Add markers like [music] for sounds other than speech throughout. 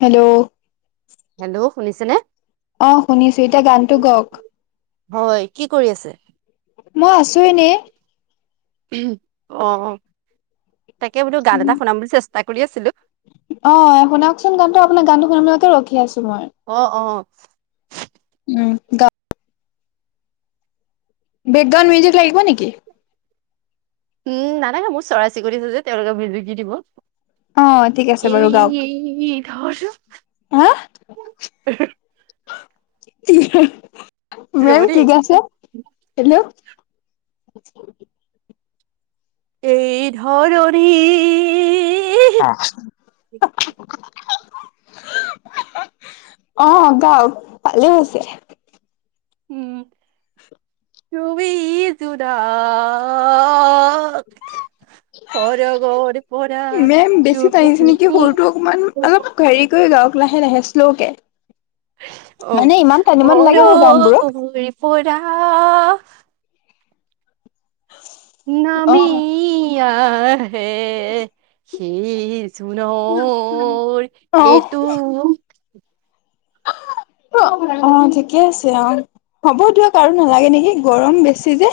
Hello hello শুনিছেনে। অ শুনিছো এতিয়া গানটো গওক। হয় কি কৰি আছে? মই আছোঁ এনেই। অ তাকে বোলো গান এটা শুনাবলৈ চেষ্টা কৰি আছিলো? অ শুনাওকচোন গানটো আপোনাক গানটো শুনাকে ৰখি আছো মই। অ অ উম গ। বেগগান মিউজিক লাগিব নেকি। উম ন নাগা মোৰ চৰাই চিৰিৰি থ যে তেওঁলোকে ভজকি দিব। অ ঠিক আছে বাৰু গাওক এ ধৰচোন। হা উ [unintelligible] মম ঠিক আছে হেল্ল' [unintelligible] এই ধৰণী। অ অ গাও ভালেই আছে। উম তোমিটো দা আআআআআআ। বলক। সৰগৰ পৰা মেম ত। বেছি টানিছে নেকি সুৰটো লে লাহে শ্ল' কে, অ', মানে ইমান টানিব নালাগে আৰু গানবোৰক। সৰগৰ পৰা অ নামি আআআ। হে সেই জুনৰ অ এইটো উ [inaudible] অ ঠিকে আছে অ। হ'ব দিয়ক আৰু নালাগে নেকি গৰম বেছি যে।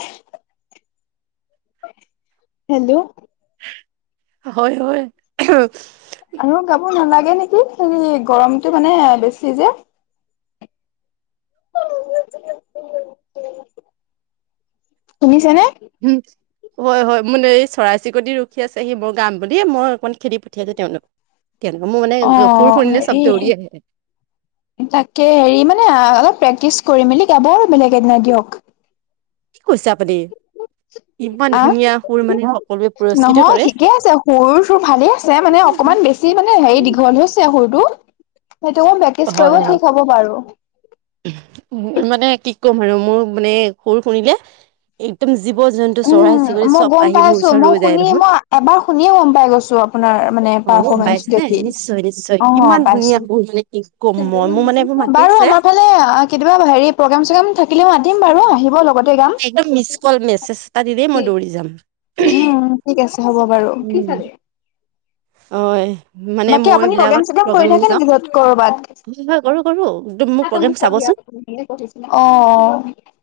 হেল্ল'। হয় হয়। আৰু গাব নালাগে নেকি? হে গৰমটো মানে বেছি যে। [inaudible] শুনিছেনে? [unintelligible] হয় হয় মোৰ এই চৰাই চিৰিকট ৰখি আছে সি মোৰ গাম বুলি মই অকণমান খেদি পঠিয়াইছো তেওঁলোকক? তেওঁলোকে মোৰ মানে অ সুৰ শুনিলে চব হেৰি দৌৰি আহে তাকে হেৰি মানে অলপ প্ৰেকটিচ কৰি মেলি গাব বেলেগ এদিনা দিয়ক। কি কৈছে আপুনি? ইমান আ ধুনীয়া সুৰ মানে সকলোৱে পুৰস্কৃত নহয় কৰে ঠিকে আছে সৰু চুৰ ভালে আছে মানে অকমান বেছি মানে হেৰি দীঘল হৈছে সুৰটো। সেইটো বেকেজ কৰিব হয় হয় ঠিক হব বাৰো। উম, মানে কি কম আৰু মোৰ মানে সুৰ শুনিলে একদম জীৱ -জন্তু, উম, চৰাই- চিৰিকটি মই চব গম আহি পাই মোৰ আছো ওচৰত মই ৰৈ যায় শুনি নহয়। মই এবাৰ শুনিয়ে গম পাই গৈছো আপোনাৰ মানে হয় ন' পাৰফৰ্মেঞ্চ পাইছ নাই? দেখি নিশ্চয়, নিশ্চয় অ' কিমান পাইছো। ধুনীয়া [unintelligible] মই মোৰ মানে এইবোৰ মাতি বাৰু আছে আমাৰ ফালে কেতিয়াবা, হেৰি প্ৰগ্ৰেম, চগ্ৰেম থাকি থাকিলেও মাতিম বাৰু আহিব লগ একদম মিচ কল [unintelligible] মেছেজ এটা দিলেই মই কি? দৌৰি যাম উম, ঠিক আছে হ'ব বাৰু। কি খালে? অ'! মানে, মই এই আপুনি বিলাকত চগ্ৰেম কৰি প্ৰগ্ৰেম থাকে যাওঁ। নেকি য'ত কৰবাত? হয়! কৰোঁ, কৰোঁ। একদম মোৰ প্ৰগ্ৰেম চাবচোন? অঁ! [unintelligible]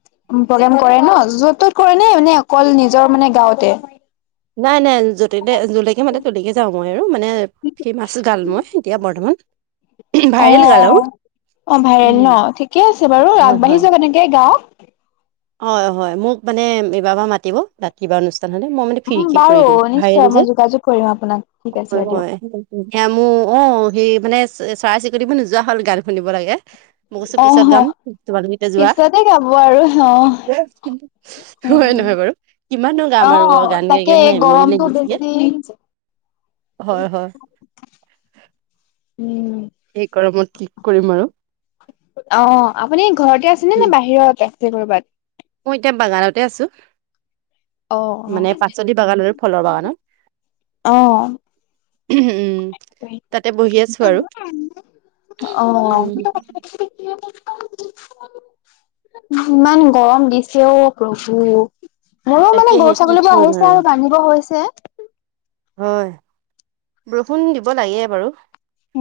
প্ৰগ্ৰেম কৰে ন'? য'ত ত'ত কৰে নে, মানে, অকল নিজৰ মানে গাঁৱতে? নাই, নাই, য'তে যলৈকে মাতে তলেকে যাওঁ মই। আৰু মানে, সেই ফেমাছগাৰ্ল মই এতিয়া বৰ্তমান। অ'! ভাইৰেল গাল আৰু অ'! ভাইৰেল উম ন'! ঠিকে আছে বাৰু। হয় আগবাঢ়ি হয় যাওঁক এনেকে গাঁৱত। হয়, হয়। মোক মানে, এইবাৰ পা মাতিব তাত কিবা অনু জানানে, মই মানে উম ফ্ৰীকে বাৰু কৰিলোঁ, ভাইৰেল নিশ্চয় যে। মই যোগাযোগ কৰিম আপোনাক ঠিক আছে হয় দিয়ক। -হয় সেইয়া মোৰ অহ সেই মানে চৰাই-চিৰিকটিবোৰ নোযোৱা হ'ল গান শুনিব লাগে। মই কৈছোঁ, অ পিছত গাম, তোমালোকে এতিয়া যোৱা। পিছতে গাব আৰু অ। হয় নহয় বাৰু? কিমাননো গাম আৰু অ'! গান গাই, গাই, মই আমনি লাগি গৈছে। [unintelligible] হয়, হয়। উম! এই গৰমত কি কৰিম আৰু অ'! আপুনি ঘৰতে আছেনে নে বাহিৰতে? কৰবাত মই এতিয়া বাগানতে আছোঁ। অ', মানে, পাচলি বাগান আৰু ফলৰ বাগানত। অ', উম! তাতে বহি আছোঁ আৰু। অ'! উম [unintelligible] ইমান গৰম দিছে অ'! প্ৰভু। মোৰো মানে, তাকেহে গৰু কি ছাগলীবোৰ কৰিম আহিছে আৰু বান্ধিব হৈছে। হয়, বৰষুণ দিব লাগে বাৰু।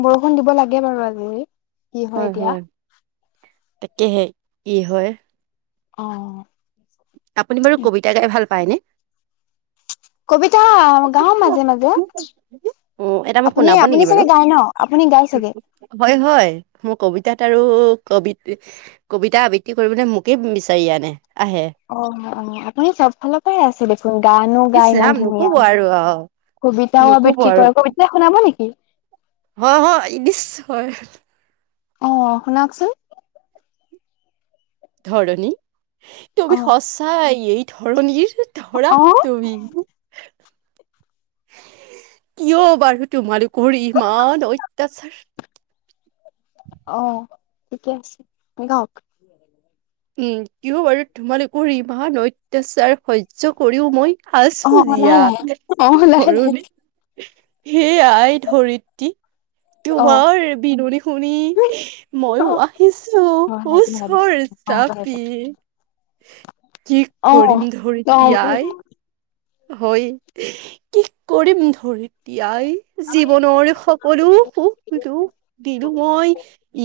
বৰষুণ দিব লাগে বাৰু আজি-কালি হয় এতিয়া। তাকেহে কি হয়। অহ আপুনি বাৰু কবিতা গাই ভাল পায়নে? কবিতা গাও মাজে -মাজে। অ', এটা মোক আপুনি শুনাব -আপুনি নেকি বাৰু? চাগে গায় ন আপুনি গাই চাগে? হয় -হয় মোৰ কবিতাত আৰু কবিত- কবিতা আবৃত্তি কৰিবলৈ মোকে বিচাৰি আনে। আহে। অহ - অহ আপুনি চব ফালৰ পৰাই আছে দেখোন গানো ইচ গাই ৰাম ইমান ধুনীয়া। নক'ব আৰু অ', কবিতাও নক'ব আবৃত্তি আৰু কৰে কবিতা শুনাব নেকি? হয় -হয় ইদিচ হয়। অহ, শুনাওকচুন। ধৰণী তুমি অ সঁচাই এই ধৰণীৰ ধৰা অ তুমি কিয় বাৰু তোমালোকৰ ইমান অত্যাচাৰ অহ ঠিকে আছে গাওক। উম, কিয় বাৰু তোমালোকৰ ইমান অত্যাচাৰ সহ্য সহ্য কৰিও মই অ আছো অ জীয়া লাহে লাহে ধৰণী। হে আই ধৰিত্ৰী অ তোমাৰ বিননি শুনি ময়ো আহিছো লাহে লাহে ওচৰ তথাপি জি অ কৰিম অ ধৰিত্ৰী লাহে আই হয় কি কৰিম ধৰি এতিয়াই জীৱনৰ সকলো সুখ-দুখ দিলো মই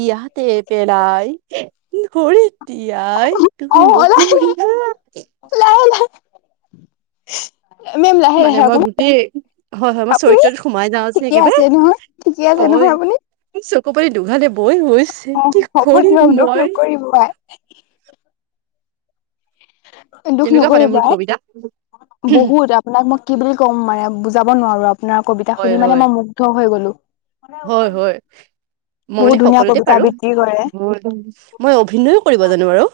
ইয়াত ইয়াতে পেলাই ধৰিত্ৰী আই লাহে অ অ অ তুমি অ লাহে নপৰিবা লাহে [inaudible] মেম লাহে- মানে লাহে মই অকমান গোটেই হয় হয় মই আপুনি চৰিত্ৰটোত সোমাই যাওঁ যে ঠিকে আছে একেবাৰে নহয়? ঠিকে আছে তেনেহলে হয় আপুনি? চকু পানী দুগালে বৈ বৈ হৈছে অ কি হ'ব কৰিম দিয়ক দুখ মই। নকৰিব আই দুখ তেনেকুৱা মানে নকৰিব মোৰ আই। কবিতা বহুত আপোনাক মই কি বুলি ক'ম মানে বুজাব নোৱাৰো আ আপোনাৰ কবিতা হয় শুনি মানে হয় মই মুগ্ধ হৈ গ'লো। হয় -হয়। মই বহুত মানে ধুনীয়া সকলোতে কবিতা পাৰো আবৃত্তি কৰে মই অভিনয়ো কৰিব জানো আৰু।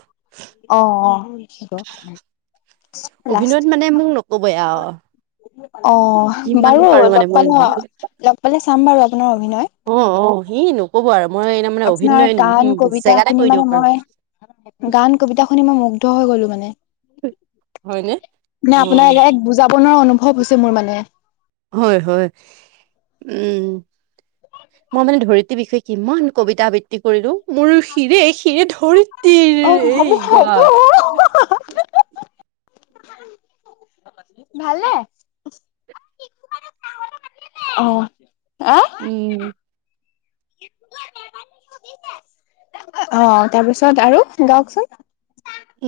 অহ - অহ সেইটো। অভিনয়ত মানে মোক নকবই আও। অহ যিমান বাৰু পাৰো মানে লগ মই পালে -লগ পালে চাম বাৰু আপোনাৰ অভিনয়। অহ - অহ সেনো আপোনাৰ গান কবিতা জেগাতে শুনি কৰি দিব মানে পাৰো মই গান কবিতা শুনি মই মুগ্ধ হৈ গলো মানে। হয়নে মানে অ আপোনাৰ এক বুজাব নোৱাৰা অনুভৱ হৈছে মোৰ মানে। হয় -হয় উম। মই মানে ধৰিত্ৰীৰ বিষয়ে কিমান কবিতা আবৃত্তি কৰিলো। মোৰ শিৰে- শিৰে অ ধৰিত্ৰীৰ হ'ব এই গান [unintelligible] ভালে অহ উম [inaudible] অহ, তাৰপিছত আৰু গাওকচোন।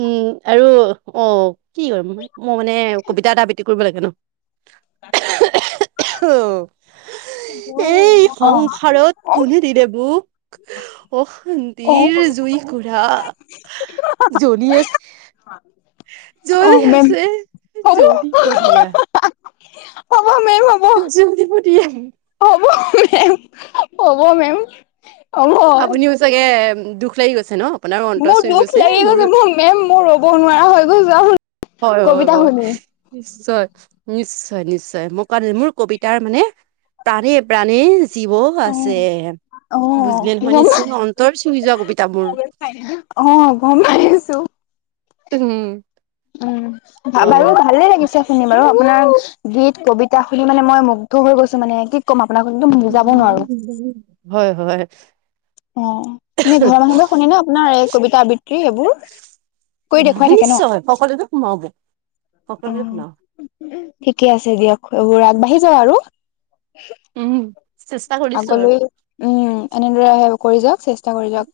উম, আৰু অহ কি কৰিম মই মানে কবিতা এটা আবৃত্তি কৰিব লাগে ন' [unintelligible] অ [unintelligible] [unintelligible] অ সংসাৰত কোনে দিলে মোক অ অশান্তিৰ জুই কুৰা জলি আছে অ জ্বলি মেম আছে হ'ব জ্বলি [unintelligible] [unintelligible] হ'ব জ্বলিব দিয়া। হ'ব মেম, হ'ব মেম। হ'ব আপুনিও চাগে দুখ লাগি গৈছে ন? আপোনাৰো অন্তৰ মোৰ চুই দুখ লাগি গৈছে মোৰ মেম মোৰ ৰ'ব নোৱাৰা হৈ গৈছো আও। হয় হয় হয়। নিশ্চয় নিশ্চয় নিশ্চয় মোৰ কাৰণ মোৰ কবিতাৰ মানে প্ৰাণেই প্ৰাণেই জীব আছে। অ বুজিলে নহয় গম নিশ্চয় অন্তৰ চুঙি যোৱা কবিতা মোৰ। অ' গম পাই আছোঁ। হম। উম বাৰু ভালে লাগিছে শুনি বাৰু আপোনাৰ গীত কবিতা শুনি মানে মই মুগ্ধ হৈ গৈছো মানে কি ক'ম আপোনাক একদম বুজাব নোৱাৰো। হয় হয়। অ' এনে ঘৰৰ মানুহবোৰে শুনে ন আপোনাৰ এই কবিতা আবৃত্তি এইবোৰ? অ নিশ্চয় সকলোতে সোমাব। সকলোতে অ' শুনাও ঠিকে আছে দিয়ক এইবোৰ আগবাঢ় আহি যাওক আৰু। উম, চেষ্টা কৰিছো আৰু আগলৈ উম এনেদৰে আহে কৰি যাওক চেষ্টা কৰি যাওক।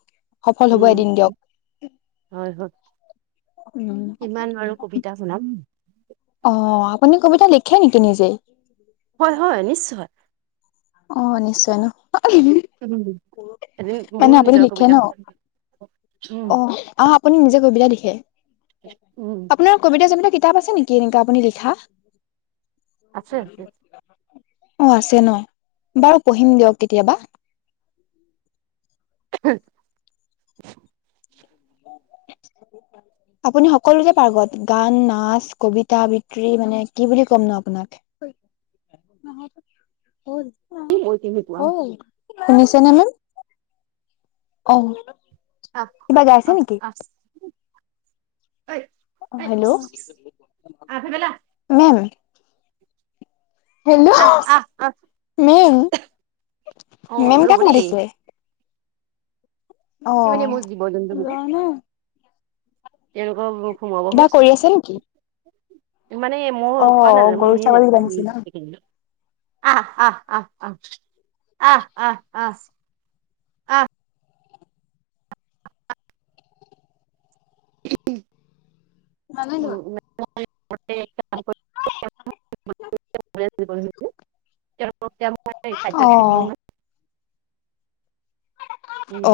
সফল হবই উম এদিন দিয়ক। হয় হয় উম, কিমান বাৰু কবিতা শুনাম অ'। অ আপুনি কবিতা লিখে নেকি নিজেই? হয় হয় নিশ্চয়। অ, নিশ্চয় ন? উম, এদিন মোৰ নিজৰ কবিতা শুনাম। উম অহ আহ আপুনি নিজে কবিতা লিখে? উম আপোনাৰ কবিতা চবিতা কিতাপ আছে নেকি এনেকা আপুনি লিখা? আছে, আছে। অ', আছে ন? বাৰু পঢ়িম দিয়ক কেতিয়াবা। [inaudible] আপুনি সকলোতে পাৰ্গত গান, নাচ, কবিতা আবৃত্তি মানে কি বুলি ক'ম ন আপোনাক। [inaudible] ন [unintelligible] কি মই কেনেকুৱা শুনিছেনে মেম? অ'। আ, আ কিবা গাইছে আ, নেকি আ। অ' হেল্ল', আহ ভাইবেলা মেম? হেল্ল'। আহ আহ আহ মেম? অ মেম ৰ'ব কাক দেই মাতিছে? এই মানে মোৰ অ' জীৱ জন্তু কেইটা [unintelligible] কিবা কৰি আছে নেকি [unintelligible] মানে মোৰ অ কোৱা গৰু ছাগলী বান্ধিছে নাযাই। ন [unintelligible] আহ, আহ, আহ, আহ, আহ, আহ, আহ। হেল্ল' [unintelligible] [unintelligible] খাদ্য অ [unintelligible]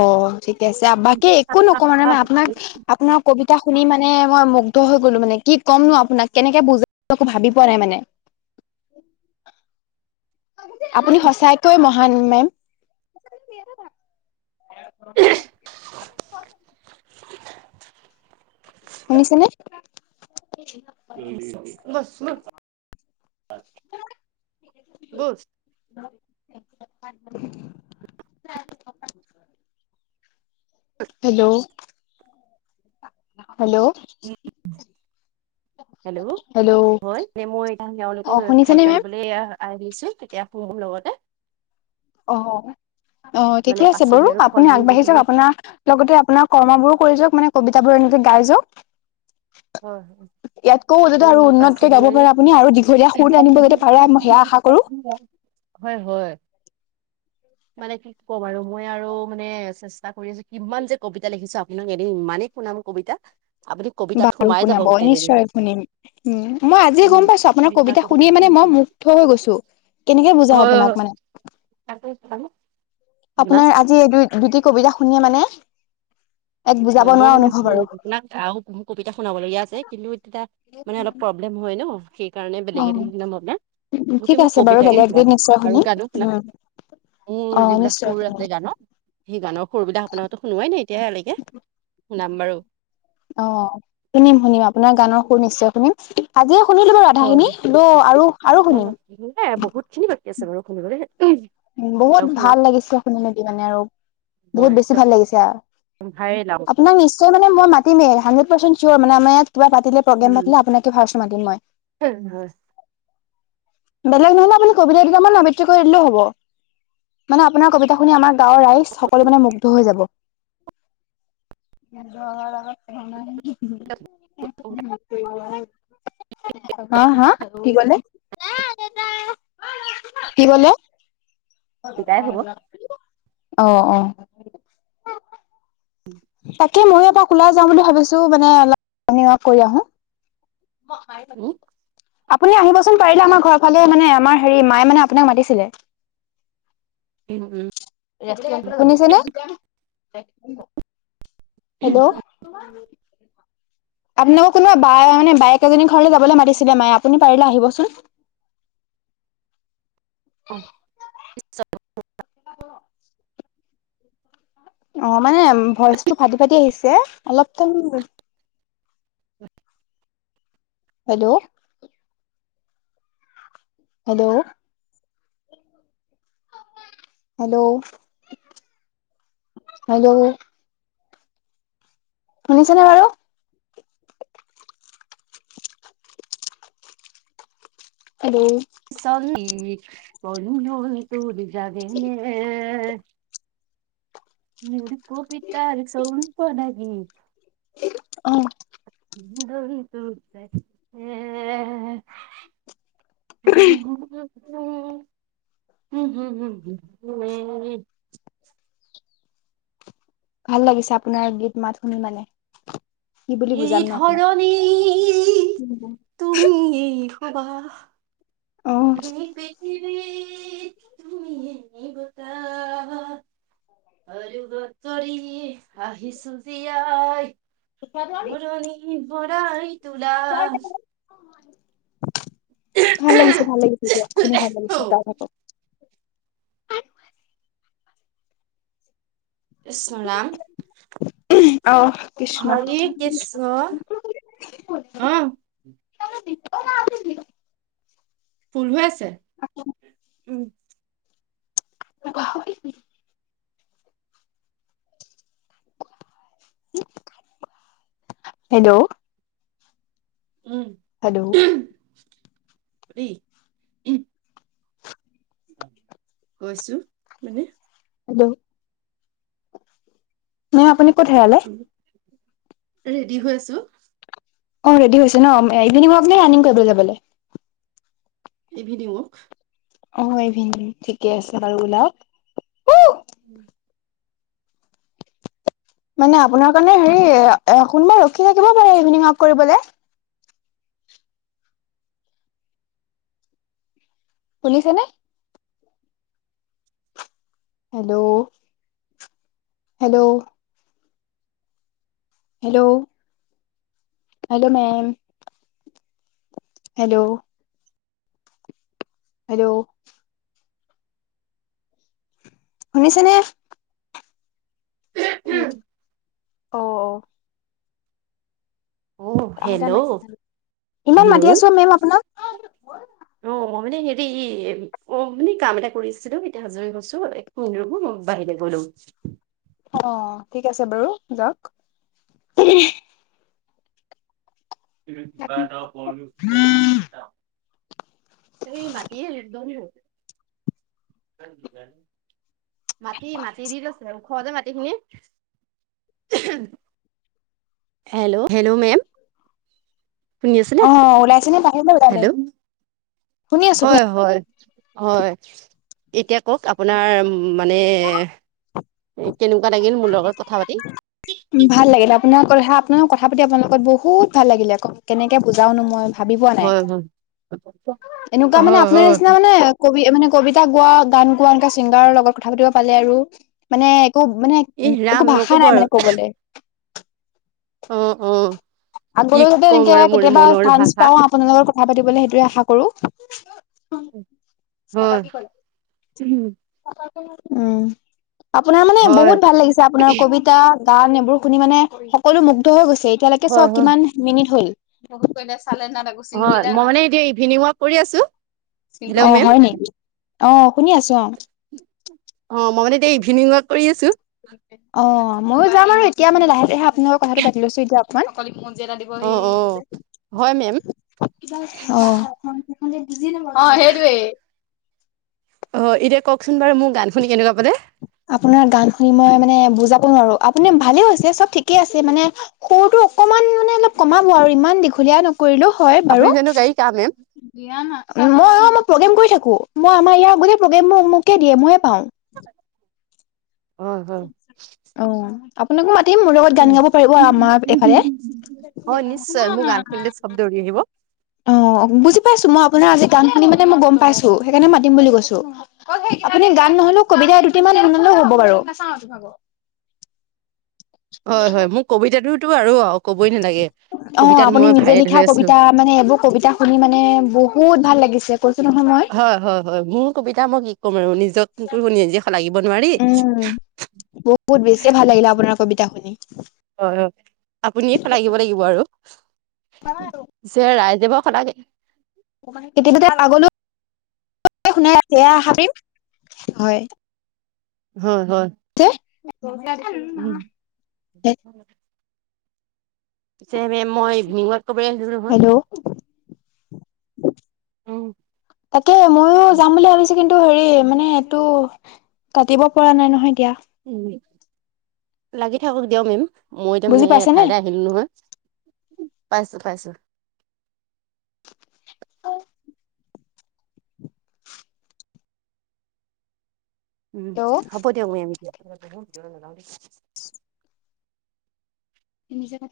অ, ঠিকে আছে। বাকী একো নকওঁ মানে আপোনাক আপোনাৰ কবিতা শুনি মানে মই মুগ্ধ হৈ গ'লো মানে কি ক'মনো আপোনাক কেনেকে বুজ একো ভাবি পোৱা নাই মানে। [inaudible] আপুনি সচাইকৈ মহান মেম। [inaudible] শুনিছেনে? [unintelligible] বুজ হেল্ল' হেল্ল' হেল্ল', হয় নে মই এতিয়া অ তেওঁলোকক শুনিছেনে খাদ্য মেম দিবলৈ আহিছোঁ তেতিয়া মোৰ লগতে। অ অ, মানে ঠিকে আছে পাচলি বাৰু আৰু ফল আপুনি মূল আগবাঢ়ি যিখিনি যাওক আপোনাৰ লগতে আপোনাৰ কৰ্মবোৰো কৰি যাওক মানে কবিতাবোৰ এনেকে গাই যে। [inaudible] মানে মোৰ উন্নতকে পাচলি গাব আৰু পাৰে আপুনি দীঘলীয়া সুৰ আনিব যাতে পাৰে মই সেয়া আশা কৰো হয়, হয়। মানে কি ক'ম আৰু মই আৰু মানে চেষ্টা কৰি আছো, কিমান যে কবিতা লিখিছো আপোনোক এনেিন ইমানেই শুনা কবিতা, আপুনি কবিতা আৰু শুনাব নিশ্চয় শুনিম। উম, মই আজি উম গম পাইছো আপোনাৰ লিখা কবিতা শুনিয়ে মানে শুনি মই হয় মুগ্ধ হৈ গ ছো কেনেকে বুজা আপোনাক মানে। তাকেইতো। আপোনাৰ আজি এই দুই দুটি কবিতা শুনিয়ে মানে এক বুজাব হয়, মই নোৱাৰা মানে অনুভৱ মোৰ আৰু। আপোনাক আৰু মোৰ কবিতা শুনাব লগীয়া আছে কিন্তু, তেতিয়া মানে অলপ প্ৰব্লেম হয় ন সেই কাৰণে বেলেগ অ', এদিন শুনাম আপোনাৰ গো ঠিক মানে আছে বাৰু কবিতাকে বেলেগ শ এদিন নিশ্চয় আৰু শুনিম। গানো শুনাম। উম, মোৰ অ', যিবিলাক নিশ্চয় সুৰ আছে শুনিম গানৰ সেই গানৰ সুৰবিলাক আপোনাকো শুনোৱাই নাই এতিয়ালৈকে। নাম্বাৰু অঁ শুনিম শুনিম আপোনাৰ গানৰ সুৰ নিশ্চয় শুনিম আজি শুনিলো বাৰু হয়, আধাখিনি আৰু আৰু নাই বহুত খিনি শুনিম। [unintelligible] উ বহুত শুনাম ভাল লাগিছে শুনি মেকি মানে আৰু বহুত হয় বেছি একদম ভাল লাগিছে আৰু। ভায়ে লাভ আপোনাক নিশ্চয় মানে মই মাতিমেই হানডেত পাৰ্চেন মানে আমাৰ ইয়াত কিবা পাতিলে প্ৰগ্ৰেম উম, পাতিলে আপোনাকে ফাৰচ মাতিম মই। হয় বেলেগ নহলে আপুনি কবিতা দুটামানৰ আবৃত্তি কৰি দিলেও হ'ব। মানে আপোনাৰ কবিতা শুনি আমাৰ গাঁওৰ ৰাইজ সকলো মানে মুগ্ধ হৈ যাব। [unintelligible] [unintelligible] অঁ হাঁ হাঁ কি কলে? কি কলে?? গাই হ'ব অঁ অঁ [unintelligible] ত ময়ো এপাক ওলাই যা বুলি ভাবিছো মানে অলপ মৰনিং ৱাক কৰি আহো। [unintelligible] উম, আপুনি আহিবচোন পাৰিলে আমাৰ ঘৰৰ ফালে মানে আমাৰ হেৰি মায়ে মানে আপোনাক মাতিছিলে। উম, উম। শুনিছেনে! হেল্ল' আপোননোকো কোনোবা বাই মানে বায়েক এইজনী ঘৰলৈ যাবলৈ মাতিছিলে মায়ে আপুনি পাৰিলে আহিবচোন। [unintelligible] [inaudible] [inaudible] অঁ মানে ভইচটো ফাটি ফাটি আহিছে। অলপ হেল্ল'। হেল্ল'। Hello hello. শুনিছেনে বাৰু? হেল্ল ',। চন্দি বন্ধু তোৰ যাগে নে! [unintelligible] মোৰ কবিতা চনত ৰাগি অঁ। ৰৈ ৰৈ যাগিছে [inaudible] উমম। [inaudible] উ উম উম উম উ [inaudible] ভাল লাগিছে আপোনাৰ গীত মাত শুনি মানে। কি বুলি এই বুজাম ন আপোনাক ধৰণি তুমি [inaudible] এবাৰ বাহ্ অ এই পৃথিৱীত [inaudible] তুমিয়েই বতাহ [inaudible] আৰু বাতৰি আহিছোঁ জিয়াই বৰণি ভৰাই তুলা ভাল লাগিছে, ভাল লাগিছে, দিয়ক শুনি ভাল লাগিছে, আৰু গাই থাকক। কৃষ্ণ নাম অ কৃষ্ণ হৰি কৃষ্ণ অঁহ। ফুল হৈ আছে উম,। [unintelligible] হেল্ল'। হেল্ল'। দুেই [unintelligible] গৈছো মানে। হেল্ল। মে আপুনি ক'ত হেৰালে? ৰেডি হৈ আছো। অ', ৰেডি হৈছে ন? ইভিনিং ৱৰ্ক নে ৰানিং কৰিবলৈ যাব। Evening work. অ', ইভিন ঠিকে আছে বাৰু ওলাওক। [inaudible] মানে আপোনাৰ কাৰণে হেৰি কোনবা ৰখি থাকিব পাৰে ইভিনিং ৱাক কৰিবলে। শুনিছেনে? Hello. Hello. Hello hello ma'am. Hello. Hello. শুনিছে নে? স অ অ। আহ কাহ এটা হেল্ল' মাৰি ইমান হেল্ল' মাতি আছো মেম আপোনাক আহ। মানে হেৰি অ মানে কাম এটা কৰিছিলো এতিয়া হাজৰি হৈছো একো মই বাহিৰৰে গলো। [inaudible] [inaudible] অ ঠিক আছে বাৰু যাওক। [unintelligible] প [unintelligible] ত বতিদন [unintelligible] মাতি মাতি দি লৈছে ওখ যে। খে হেল্ল? Hello ma'am? শুনি আছিলে, অ ওলাইছে নে বাহিৰলে ওলালে হেল্ল'? শুনি আছো হয়'- হয়'- হয়। এতিয়া কওক আপোনাৰ মানে কেনেকুৱা লাগিল মোৰ লগত কথা পাতি? ভাল লাগিলে, আপোনাৰ আপোনাৰ কথা পাতি আপোনালোকত বহুত ভাল লাগিলে আকৌ কেনেকে বুজাও নো মই। ভাবি পোৱা নাই, হয় হয় এনেকুৱা মানে হয় আপোনাৰ হয় নিচিনা মানে কবি মানে কবিতা গোৱা গান গোৱা এনেকুৱা ছিংগাৰৰ লগত কথা পাতিব পালে আৰু মানে এক মানে ই একো ৰাম ভাষা নকব নাই আৰু মানে। [inaudible] অ'- অ'। কি আগলৈ যাতে ক'ম এনেকে আৰু মোৰ কেতিয়াবা মনৰ চাঞ্চ ভাষা পাও আপোনাৰ লগত কথা পাতিবলে সেইটোয়ে আশা কৰো। তাৰাপা হয় কি কলে? উম', আপোনাৰ মানে হয় বহুত ভাল লাগিছে আপোনাৰ কবিতা গান এইবোৰ শুনি মানে সকলো মুগ্ধ হৈ গৈছে এতিয়ালৈকে হয় চাওঁ হয় কিমান মিনিট হল। চাল ন তাগুচিিন হয় গল মই ন মানে এতিয়া ইভিনিং ৱাক কৰি আছো [unintelligible] হেল্ল' অ' মেম হয় নেকি? অ', শুনি আছো অ'। অ', মই মানে এতিয়া ইভিনিং ৱাক কৰি আছো। অ অ ময়ো যাম আৰু এতিয়া মানে লাহে লাহে আপোনালৰ কথাটো পাতি লৈছো এতি অকমান। অ অ হয় মেম অ'। অ', সেইটোৱে। অ', এতিয়া কওকচোন বাৰু মোৰ গান শুনি কেনেকুৱা পালে? আপোনাৰ গান শুনি মই মানে বুজাব নোৱাৰো আপুনি ভালে হৈছে চব ঠিকে আছে মানে সৰুটো অকন অকণমান মানে অলপ কমাব আৰু ইমান দীঘলীয়া ন কৰিলো হয় আপুনি বাৰু। জানো গায়িকা কা মেম মই প্ৰগেম কৰি থাকো। মই আমাৰ ইয়াৰ গো প্ৰগেম মোক-মোকে দিয়ে মইয়ে পাওঁ। উম' হম। আপোনাক ম মোৰ লগত গান গাব পাৰিব আমাৰ এফালে। হয় নিশ্চয় মোৰ গান শুনিলে চব দৌৰি আহিব অ' বুজি মই আপোনাৰ আজি গান শুনি মে মই গম পাইছো সেইকাৰণে মাতিম বুলি কৈছো আপুনি গান নহলেও ক এতিয়া দুটি মান হ'ব বাৰু হয় হয় মোৰ কবিতাটোতো আৰু অ কবই নালাগে অ', কবিতাত আপুনি মই নিজে ভাইৰেল হৈ লিখা আছো কবিতা মানে এইবোৰ কবিতা শুনি মানে বহুত ভাল লাগিছে কৈছো নহয় মই। হয়- হয়- হয় মোৰ কবিতা মোক কম আৰু নিজক তোৰ শুনি নিজে লাগিব নোৱাৰি। উম বহুত বেছিয়ে ভাল লাগিলে আপোনাৰ কবিতা শুনি। হয়- হয় আপুনিয়ে আহিব লাগিব আৰু। যে ৰাইজে বাৰু সদায় তেতিতে আগলৈ শুনাই আ ভাবিম হয়। হয়। হয়। উম। [unintelligible] পি মই ইভিনিং ৱক। হেল্ল'? উম, তাকে ময়ো যাম বুলি ভাবিছো কিন্তু এইটো হেৰি মানে এইটো কাটিব পৰা নাই নহয় এতিয়া। উম লাগি থাকক দিয়ক উম। মই এতিয়া মানে বুজি পাইছেনে? এঠাইতে আহিলো নহয় পাইছো পাইছো উম হ'ব দিয়ক মমিতা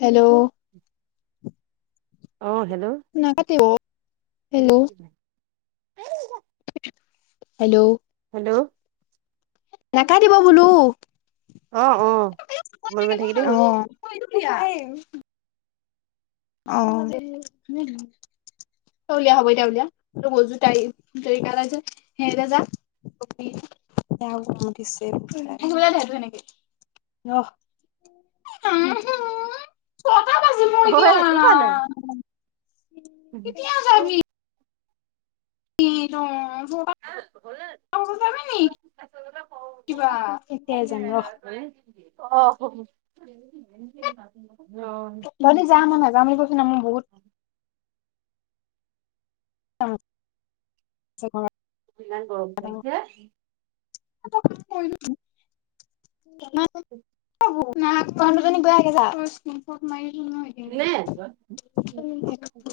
হেল্ল' অ', হেল্ল'। নাকতি [unintelligible] হেল্ল' হেল্ল' নাকা দিব বোলো অ', অ', মনে মনে থাকিলেই হ'ল। অহ [unintelligible] অ উলিয়া হব এতি উলিয়া [unintelligible] উঠিছে এনেক অ [unintelligible] হয় এক একোকোৱা নাই [unintelligible] কিবা এতিয়া যাম ৰ অ ধলে যাম মই নাযাম বুলি কৈছ ন মোৰ বহুত [unintelligible] ইমান গৰম পৰিছে [unintelligible] [unintelligible] না দুজনী যা মাৰি এ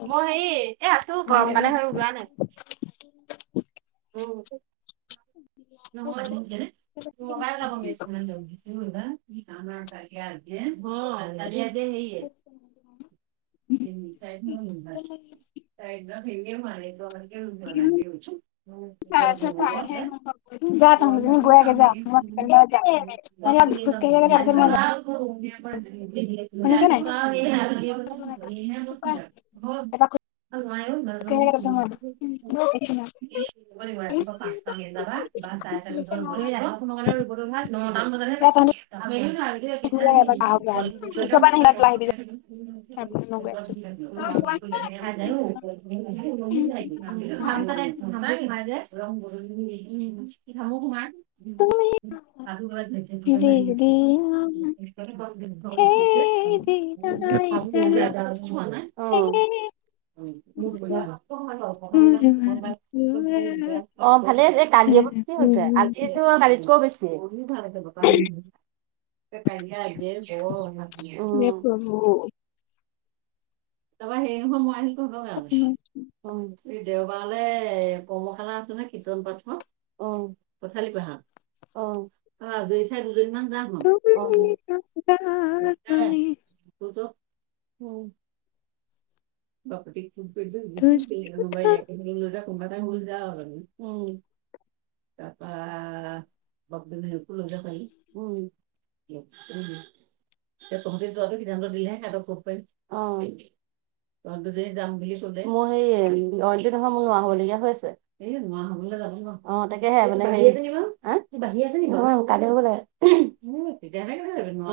মই হে এ আছো গমকালে হৈ ওলোৱা নাই [unintelligible] অ ননোই লাবোমন্ান হিছিল কাম সে ত ন ত মাৰেটো আমাৰ কে দ লাইাগ চু যা ম যা তহঁতজনী গৈয়াগে যা কাম মই ষ্টেণ্ডত যাম লাগ খোজ কাঢ়ি আগে তাৰপিছত মই যাম [unintelligible] শুনিছ নাই ে ন [unintelligible] চ [unintelligible] ব লাগিব ৰাতিপুৱা পাঁচটান ল যাবা বা চাৰে চাৰিে যাম ৰুবতো ভাল নটান যা তহঁতি বজ [unintelligible] [unintelligible] ঘূৰি আহ এপাক আহগে আহগে ওচৰৰ [unintelligible] পৰা নাহিবা তই আহিবি তাৰপিছত [unintelligible] মই গৈ আছো ৰ গ উ ধামো সোমাই [unintelligible] অ ম ব যিদিনা সেই দিনাই হেৰা হেৰি ভাতল কিমানাই মোৰ অ ভালেছে এই কালদিি আগুৱা অ ব্ত কি হৈছে কালো বালিতকৈও বেছি কি ভালছে বাপ মে হে [unintelligible] প্ৰভু তাৰপ সেই নহ মই আহি কৰিব দেওবাৰলৈ কৰ্মশালা আছে নে কীৰ্তন পাঠৰ উ কঠালি পাহাৰ অ হজ চাৰ [unintelligible] উম বাপুী খ তুমি চি্পিাই [unintelligible] তোমাৰ তাই উল যা ল [unintelligible] তাৰপা বকদো লৈ যাব পাৰি উম [unintelligible] অ [unintelligible] তহঁতে যোৱাটো সিদ্ধান্ত দিলেহে সিহতক কব পাৰিম৷ অ, ই যদি যাম বুলি চলে মই সেই অইল টো নখয় মোৰ নোোৱা হবলগীয়া হৈছে এ নোোৱা হব [unintelligible] অ তাকেহে বোে ন কানে ব [unintelligible] এেো [unintelligible]